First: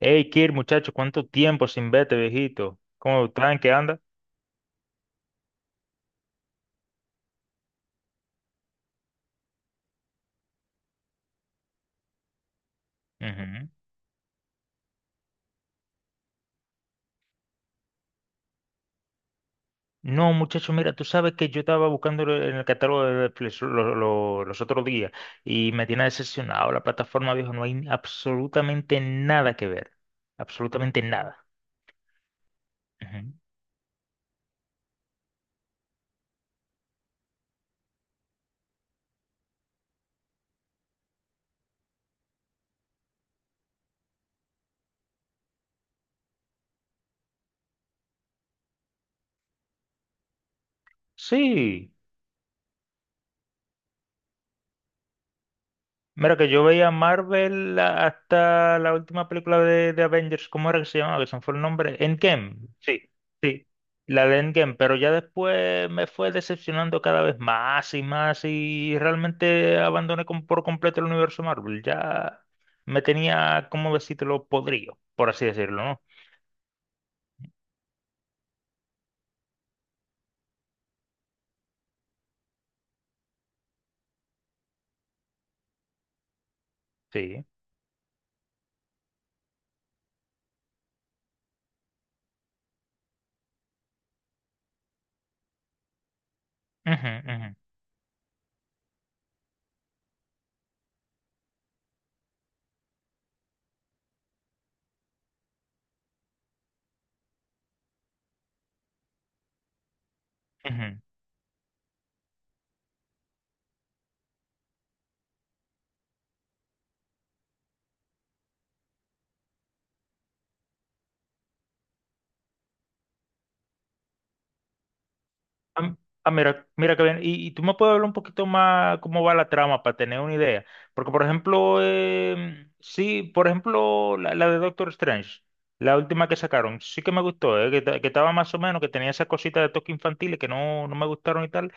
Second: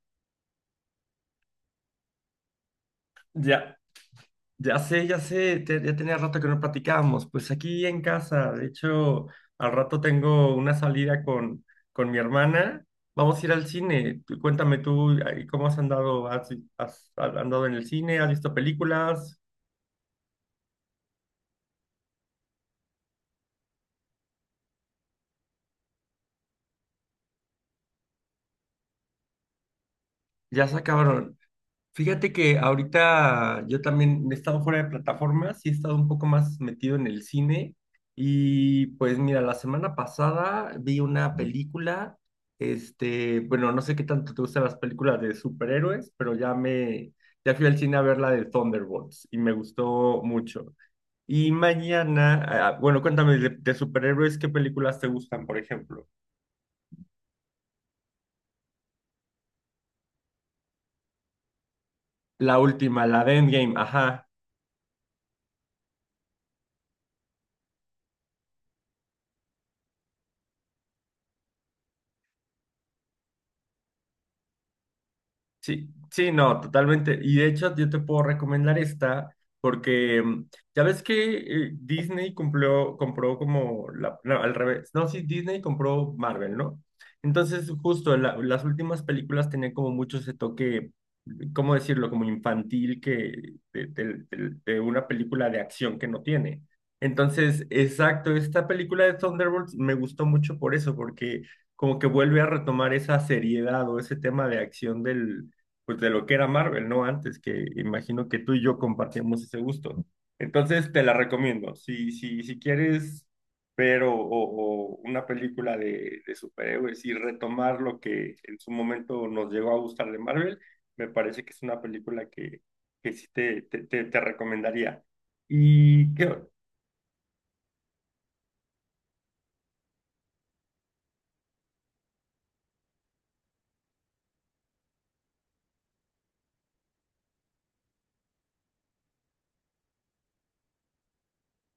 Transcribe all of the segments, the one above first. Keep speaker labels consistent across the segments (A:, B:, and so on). A: Hey, Kir, muchacho, ¿cuánto tiempo sin verte, viejito? ¿Cómo estás? ¿En qué
B: Ya,
A: anda?
B: ya sé, ya sé, ya tenía rato que no platicábamos. Pues aquí en casa, de hecho, al rato tengo una salida con mi hermana. Vamos a ir al
A: Ujú.
B: cine. Cuéntame tú, ay, ¿cómo has andado? ¿Has andado en el cine? ¿Has visto películas?
A: No, muchacho, mira, tú sabes que yo estaba buscando en el catálogo de Netflix los otros días y me tiene decepcionado la plataforma, viejo. No hay absolutamente nada que ver.
B: Ya se
A: Absolutamente
B: acabaron.
A: nada.
B: Fíjate que
A: Ujú.
B: ahorita yo también he estado fuera de plataformas y he estado un poco más metido en el cine. Y pues mira, la semana pasada vi una película, bueno, no sé qué tanto te gustan las películas de superhéroes, pero ya fui al cine a ver la de Thunderbolts y me gustó mucho. Y
A: Sí.
B: mañana, ah, ah, bueno, cuéntame de superhéroes, ¿qué películas te gustan, por ejemplo?
A: Mira que yo veía Marvel hasta la última película de Avengers, ¿cómo era que se llamaba? Que se me fue el nombre. Endgame.
B: La
A: Sí,
B: última, la de
A: sí,
B: Endgame,
A: la
B: ajá.
A: de Endgame, pero ya después me fue decepcionando cada vez más y más y realmente abandoné por completo el universo Marvel. Ya me tenía, como decírtelo, podrido, por así decirlo,
B: Sí,
A: ¿no?
B: sí, no, totalmente. Y de hecho, yo te puedo recomendar esta porque ya ves que Disney cumplió, compró como la, no, al revés. No, sí, Disney compró Marvel, ¿no?
A: Sí.
B: Entonces, justo las últimas películas tenían como mucho ese toque, ¿cómo decirlo? Como infantil que de, de una película de acción que no tiene.
A: Ujú, ujú,
B: Entonces, exacto, esta película de Thunderbolts me gustó mucho por eso, porque como que vuelve a retomar esa seriedad o ese tema de acción del pues de lo que era Marvel, ¿no? Antes que imagino que tú y yo compartíamos ese gusto. Entonces
A: ujú.
B: te la recomiendo. Si quieres ver o, o una película de, superhéroes y retomar lo que en su momento nos llegó a gustar de Marvel, me parece que es una película que, sí te recomendaría.
A: Ah,
B: Y
A: ah,
B: qué,
A: mira, mira que bien. Y tú me puedes hablar un poquito más cómo va la trama para tener una idea. Porque, por ejemplo, sí, por ejemplo, la de Doctor Strange, la última que sacaron, sí que me gustó, que estaba más o menos, que tenía esas cositas de toque infantiles que no, no me gustaron y tal.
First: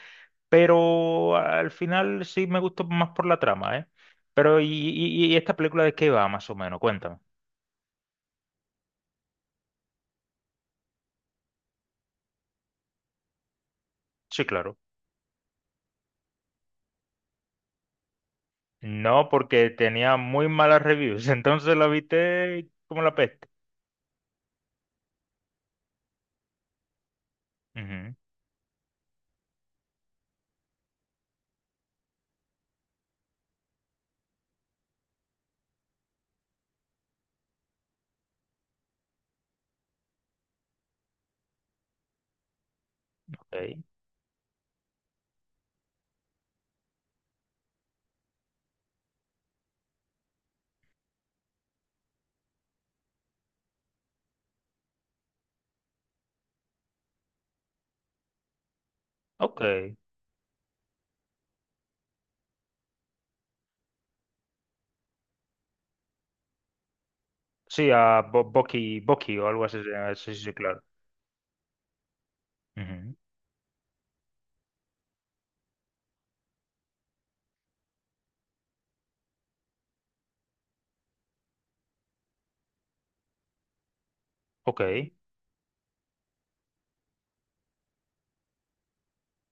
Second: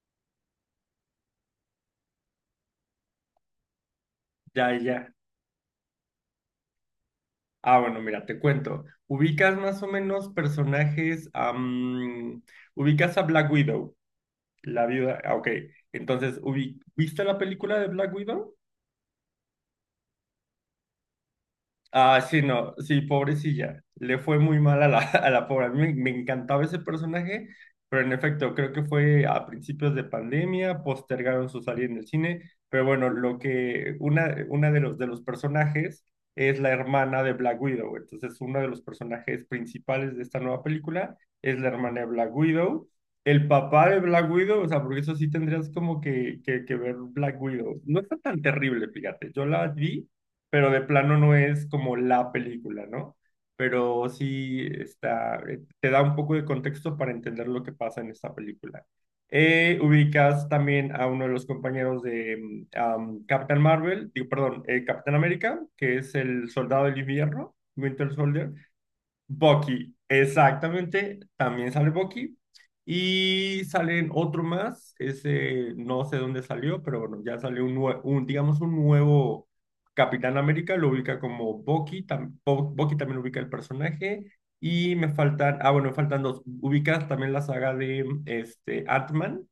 A: Pero al final sí me gustó más por la trama, ¿eh? Pero, ¿y,
B: ya, ya.
A: y, y esta película de qué va más o menos? Cuéntame.
B: Ah, bueno, mira, te cuento. Ubicas más o menos personajes, ubicas a Black Widow.
A: Sí, claro.
B: La viuda, ah, ok. Entonces, ¿viste la película de Black Widow?
A: No, porque tenía muy malas reviews, entonces la
B: Ah, sí,
A: viste
B: no,
A: como
B: sí,
A: la peste.
B: pobrecilla. Le fue muy mal a la, a la pobre. A mí me, encantaba ese personaje, pero en
A: Ujú,
B: efecto, creo que fue a principios de pandemia, postergaron su salida en el cine, pero bueno, lo que una, de los personajes es la hermana de Black Widow, entonces uno de los personajes principales de esta nueva película es la hermana de Black Widow. El
A: ok.
B: papá de Black Widow, o sea, porque eso sí tendrías como que ver Black Widow. No está tan terrible, fíjate. Yo la vi pero de plano no es como la película, ¿no? Pero sí está, te da un poco de contexto para entender lo que pasa en esta película.
A: Ok.
B: Ubicas también a uno de los compañeros de Captain Marvel, digo, perdón, Capitán América, que es el soldado del invierno,
A: Sí,
B: Winter
A: a
B: Soldier.
A: Bucky, Bucky o algo así se
B: Bucky,
A: llama. Sí, sí, sí, claro.
B: exactamente, también sale Bucky.
A: Ujú.
B: Y salen otro más, ese no sé dónde salió, pero bueno, ya salió un digamos, un nuevo Capitán América, lo ubica como Bucky, Bucky también ubica el personaje.
A: Ok.
B: Y me faltan, ah, bueno, me faltan dos. Ubicas también la saga de Ant-Man.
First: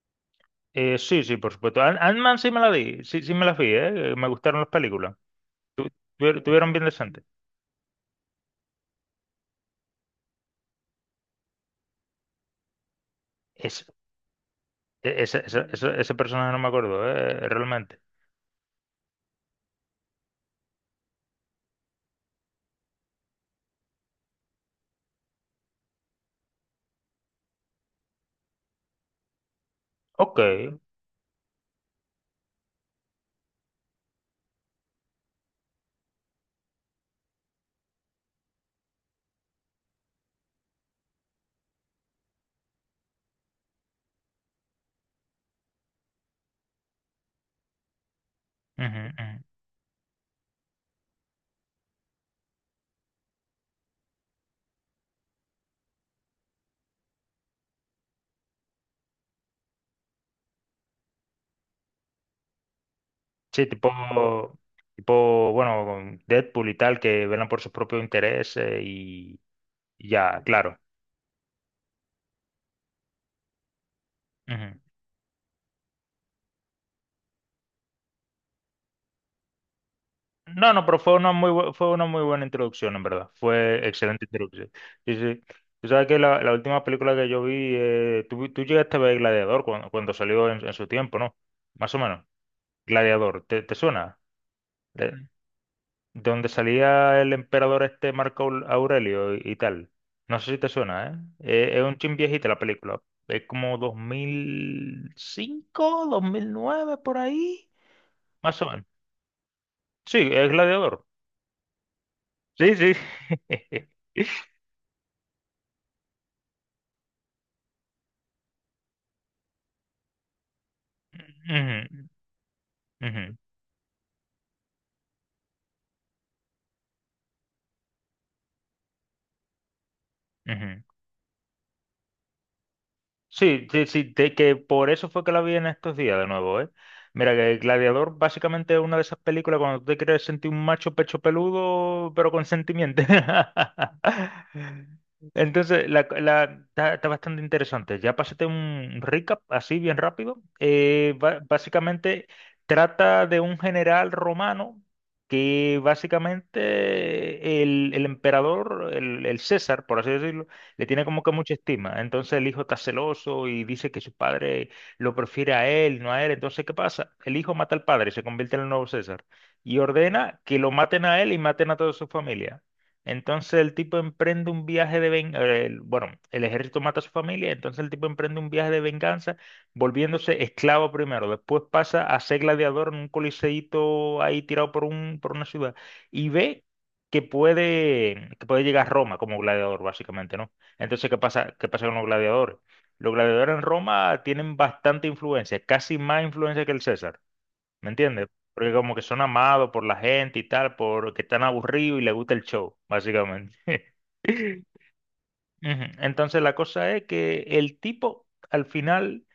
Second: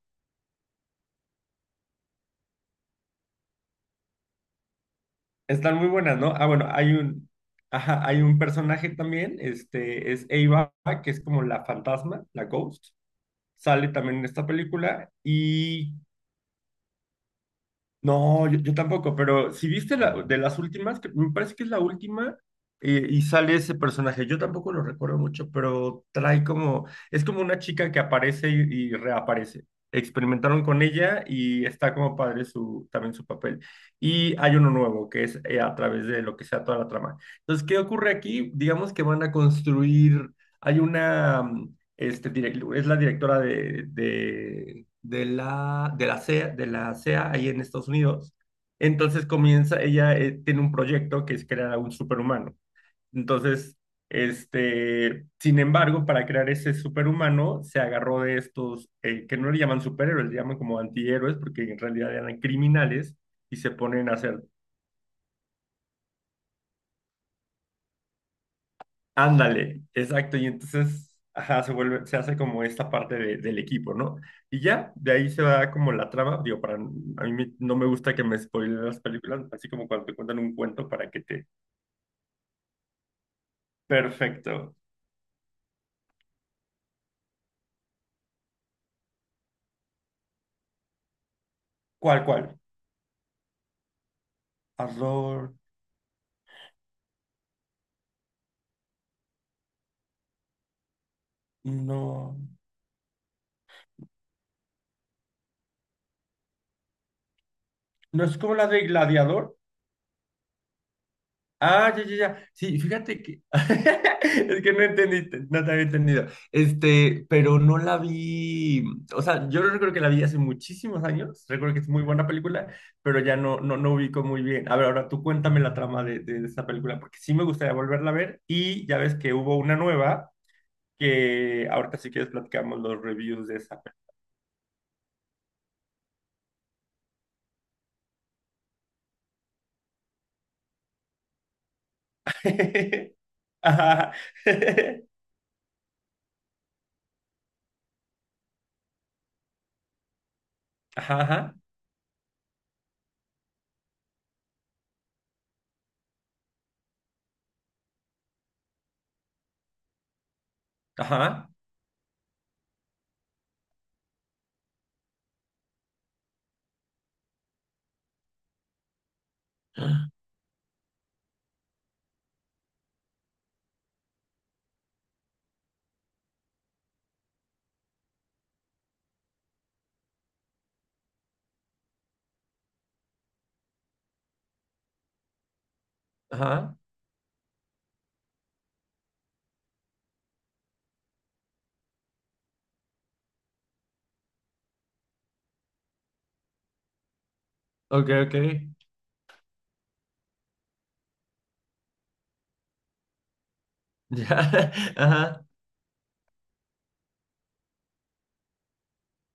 A: Sí, sí, por supuesto. Ant-Man sí me la vi, sí, sí me la vi, ¿eh? Me gustaron las películas.
B: Están muy
A: Tu-
B: buenas, ¿no? Ah, bueno,
A: Tuvieron bien
B: hay
A: decente.
B: un, ajá, hay un personaje también, es Ava, que es como la fantasma, la Ghost.
A: Ese,
B: Sale también en esta película y
A: Ese personaje no me acuerdo, ¿eh? Realmente.
B: no, yo, tampoco, pero si viste la, de las últimas, que me parece que es la última, y sale ese personaje, yo tampoco lo recuerdo mucho, pero trae como, es como una chica que aparece y reaparece.
A: Ok.
B: Experimentaron
A: Ujú,
B: con ella y está como padre su, también su papel. Y hay uno nuevo que es a través de lo que sea toda la trama. Entonces, ¿qué ocurre aquí? Digamos que van a construir, hay una, es la directora de de la CEA, de la CEA ahí en Estados Unidos.
A: ujú.
B: Entonces comienza, ella tiene un proyecto que es crear a un superhumano. Entonces, sin embargo, para crear ese superhumano, se agarró de estos, que no le llaman superhéroes, le llaman como antihéroes, porque en realidad eran criminales y
A: Sí,
B: se ponen a hacer.
A: tipo, tipo, bueno, con Deadpool y tal, que velan por sus propios intereses
B: Ándale,
A: y
B: exacto.
A: ya,
B: Y
A: claro.
B: entonces, ajá, se vuelve, se hace como esta parte del equipo, ¿no? Y ya, de ahí se va como la trama. Digo, para, a mí no me gusta que me spoilen las películas, así como cuando te cuentan un
A: No, no,
B: cuento
A: pero
B: para
A: fue
B: que
A: una
B: te...
A: fue una muy buena introducción, en verdad. Fue excelente introducción.
B: Perfecto.
A: Sí, sí. Tú sabes que la última película que yo vi, tú llegaste a ver Gladiador cuando, cuando salió en su tiempo, ¿no? Más o
B: ¿Cuál,
A: menos.
B: cuál?
A: Gladiador, ¿te, te suena? De,
B: Horror.
A: de donde salía el emperador este Marco Aurelio y tal. No sé si te suena, ¿eh? Es un chin
B: No.
A: viejita la película. Es como 2005, 2009, por ahí.
B: ¿No es como
A: Más
B: la
A: o menos.
B: de Gladiador?
A: Sí, es Gladiador.
B: Ah, ya, ya, ya.
A: Sí,
B: Sí,
A: sí.
B: fíjate que es que no entendiste, no te había entendido. Pero no la vi, o sea, yo recuerdo que la vi hace muchísimos años, recuerdo que es muy
A: Ujú,
B: buena película, pero
A: ujú,
B: ya no ubico muy bien. A ver, ahora tú cuéntame la trama de, esa película, porque sí me gustaría volverla a ver y ya ves que hubo una nueva
A: ujú.
B: que ahorita si quieres platicamos los reviews de
A: Sí,
B: esa.
A: sí, sí, que por eso fue que la vi en estos días de nuevo, ¿eh? Mira, que Gladiador básicamente es una de esas películas cuando tú te quieres sentir un macho pecho peludo, pero con sentimiento.
B: Ajá,
A: Entonces, está, está bastante interesante. Ya pásate un recap así bien rápido.
B: ajá,
A: Básicamente trata de un general romano que básicamente el emperador, el César, por así decirlo, le tiene como que
B: ajá,
A: mucha estima. Entonces el hijo está celoso y dice que su padre lo prefiere a él, no a él. Entonces, ¿qué pasa? El hijo mata al padre, se convierte en el nuevo César y
B: ajá,
A: ordena que lo maten a él y maten a toda su familia. Entonces el tipo emprende un viaje de venganza, bueno, el ejército mata a su familia, entonces el tipo emprende un viaje de venganza volviéndose esclavo primero, después pasa a ser gladiador en un coliseíto ahí tirado por un, por una ciudad y ve
B: ajá,
A: que puede llegar a Roma como gladiador, básicamente, ¿no? Entonces, ¿qué pasa? ¿Qué pasa con los gladiadores? Los gladiadores en Roma tienen bastante influencia, casi más influencia que el César, ¿me
B: ok,
A: entiendes?
B: ok.
A: Porque como que son amados por la gente y tal, porque están aburridos y les gusta el show, básicamente.
B: Ya, ajá,
A: Ujú. Entonces la cosa es que el tipo al final,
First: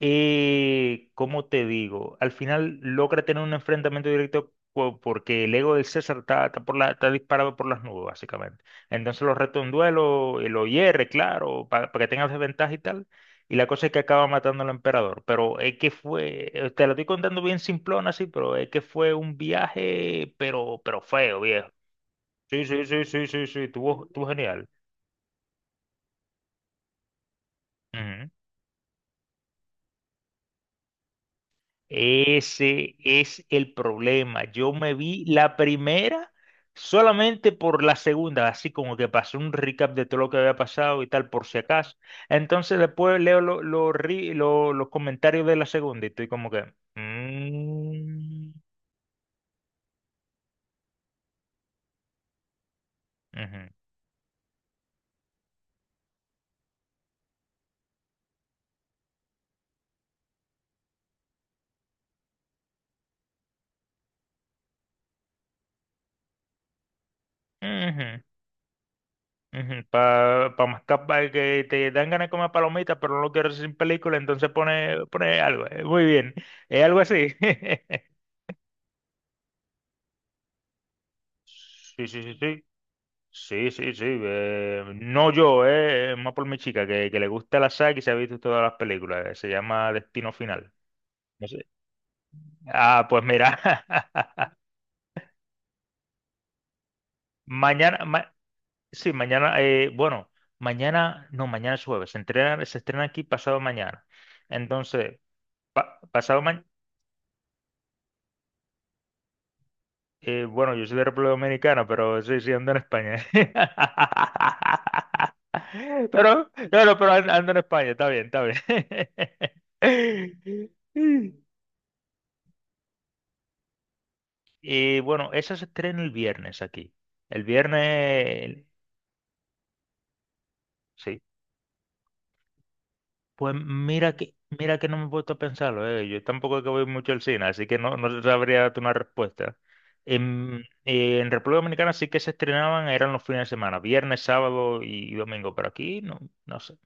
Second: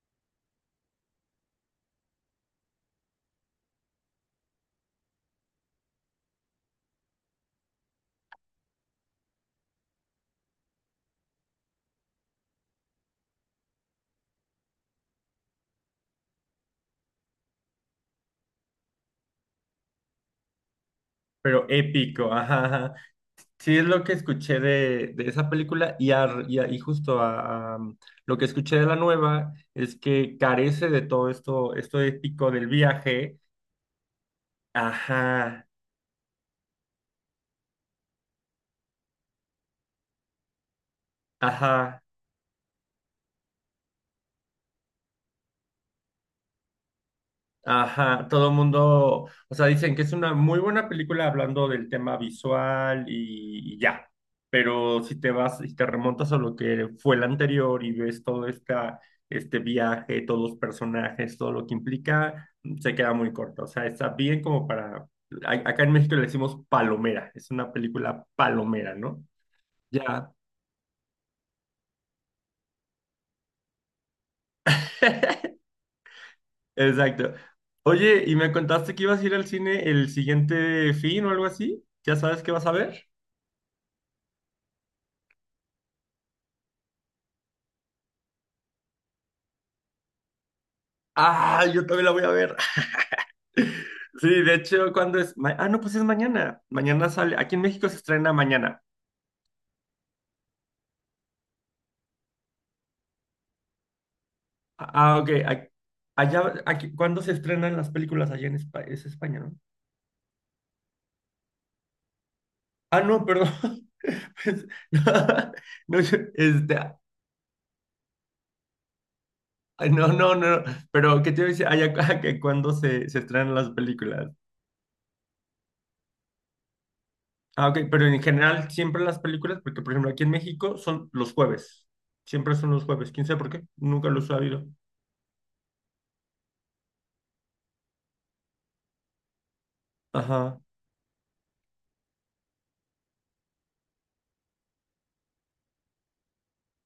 A: ¿cómo te digo? Al final logra tener un enfrentamiento directo porque el ego del César está, está por la, está disparado por las nubes, básicamente. Entonces lo reta a un duelo, y lo hierre, claro, para que tenga desventaja y tal. Y la cosa es que acaba matando al emperador. Pero es que fue, te lo estoy contando bien simplón así, pero es que fue un viaje, pero feo,
B: pero
A: viejo.
B: épico,
A: Sí,
B: ajá,
A: sí,
B: ajá.
A: sí, sí, sí, sí,
B: Sí, es lo
A: estuvo,
B: que
A: estuvo
B: escuché
A: genial.
B: de, esa película y justo a lo que escuché de la nueva es que carece de todo esto, épico del
A: Ese
B: viaje.
A: es el problema. Yo me vi la
B: Ajá,
A: primera solamente por la segunda, así como que pasé un recap de todo lo que había pasado y tal, por si acaso.
B: ajá.
A: Entonces después leo los comentarios de la segunda y estoy como que...
B: Ajá, todo
A: "Mm,
B: el mundo, o sea, dicen que es una muy buena película hablando del tema visual
A: ujú,
B: y ya, pero si te vas y te remontas a lo que fue la anterior y ves todo este viaje, todos los personajes, todo lo que implica, se queda muy corta, o sea, está bien como para, acá en México le decimos palomera, es una
A: ujú,
B: película palomera, ¿no?
A: ujú".
B: Ya.
A: Pa, pa que te dan ganas de comer palomitas, pero no lo quieres sin película, entonces pone, pone algo. Muy bien. Es algo así.
B: Exacto. Oye, ¿y me contaste que ibas a ir al cine el siguiente fin o algo así?
A: Sí,
B: ¿Ya
A: sí, sí,
B: sabes qué
A: sí.
B: vas a ver?
A: Sí, sí, sí. No yo, es más por mi chica, que le gusta la saga y se ha visto todas las películas. Se llama Destino Final. No
B: Ah,
A: sé.
B: yo también la voy a ver.
A: Ah, pues mira.
B: Sí, de hecho, ¿cuándo es? No, pues es mañana. Mañana sale. Aquí en México se
A: Mañana,
B: estrena mañana.
A: sí, mañana, bueno, mañana, no, mañana es jueves. Se estrena aquí pasado mañana.
B: Ah, ah,
A: Entonces,
B: ok.
A: pasado
B: Allá,
A: mañana.
B: aquí, ¿cuándo se estrenan las películas allá en España? Es España, ¿no?
A: Bueno, yo soy de República Dominicana, pero sí, sí, ando en
B: Ah,
A: España.
B: no, perdón. Pues, no,
A: Pero, no, no, pero ando en España, está bien, está bien.
B: ay, no, no, no. No, pero ¿qué te iba a decir? Allá, que ¿cuándo se estrenan las películas?
A: Y bueno, esa se estrena el viernes aquí. El
B: Ah, ok. Pero en
A: viernes,
B: general, siempre las películas, porque, por ejemplo, aquí en México son
A: sí.
B: los jueves. Siempre son los jueves. ¿Quién sabe por
A: Pues
B: qué? Nunca lo he sabido.
A: mira que no me he puesto a pensarlo, eh. Yo tampoco es que voy mucho al cine, así que no, no sabría darte una respuesta.
B: Ajá.
A: En República Dominicana sí que se estrenaban, eran los fines de semana, viernes, sábado y domingo, pero aquí no, no sé.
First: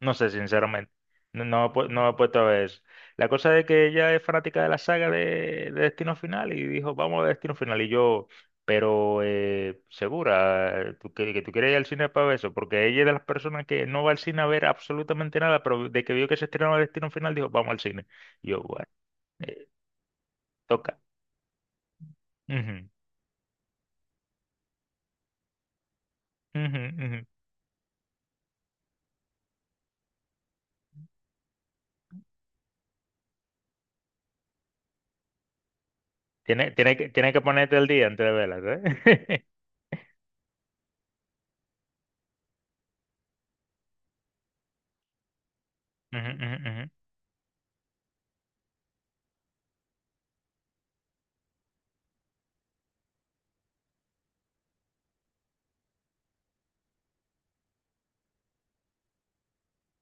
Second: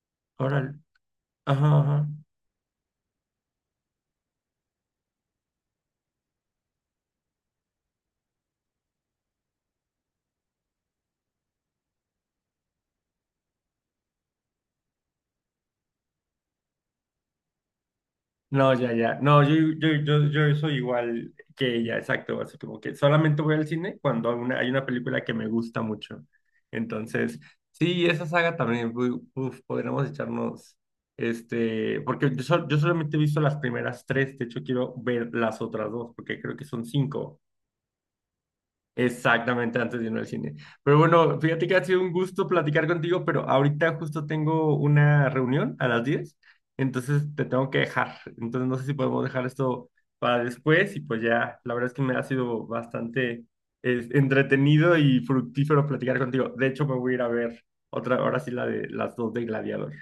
A: No sé,
B: Ahora.
A: sinceramente. No, no,
B: Ajá, ajá.
A: no he puesto a ver eso. La cosa de que ella es fanática de la saga de Destino Final y dijo, vamos a Destino Final. Y yo, pero segura, ¿tú, que tú quieres ir al cine para ver eso, porque ella es de las personas que no va al cine a ver absolutamente nada, pero de que vio que se estrenaba Destino Final, dijo, vamos al cine. Y yo,
B: No,
A: bueno,
B: ya, ya. No, yo,
A: eh,
B: yo, yo, yo soy
A: toca.
B: igual que ella, exacto. Así como que solamente voy al cine cuando hay una película que me gusta mucho.
A: Ujú, ujú, ujú.
B: Entonces, sí, esa saga también, uf, podríamos echarnos, porque yo solamente he visto las primeras tres, de hecho quiero ver las otras dos, porque creo que
A: Tiene,
B: son
A: tiene
B: cinco.
A: que ponerte el día antes de verla, ¿eh?
B: Exactamente, antes de irme al cine. Pero bueno, fíjate que ha sido un gusto platicar contigo, pero ahorita justo tengo una reunión a las
A: Ujú,
B: 10,
A: ujú, ujú.
B: entonces te tengo que dejar. Entonces no sé si podemos dejar esto para después y pues ya, la verdad es que me ha sido bastante entretenido y fructífero platicar contigo. De hecho, me voy a ir a ver otra, ahora sí la de las dos de Gladiador.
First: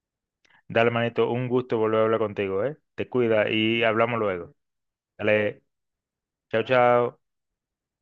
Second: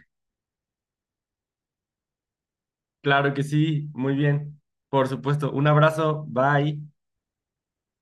A: Dale, manito, un gusto volver a hablar contigo, ¿eh? Te
B: Claro que
A: cuida y
B: sí, muy
A: hablamos luego.
B: bien. Por supuesto,
A: Dale,
B: un abrazo,
A: chao,
B: bye.
A: chao.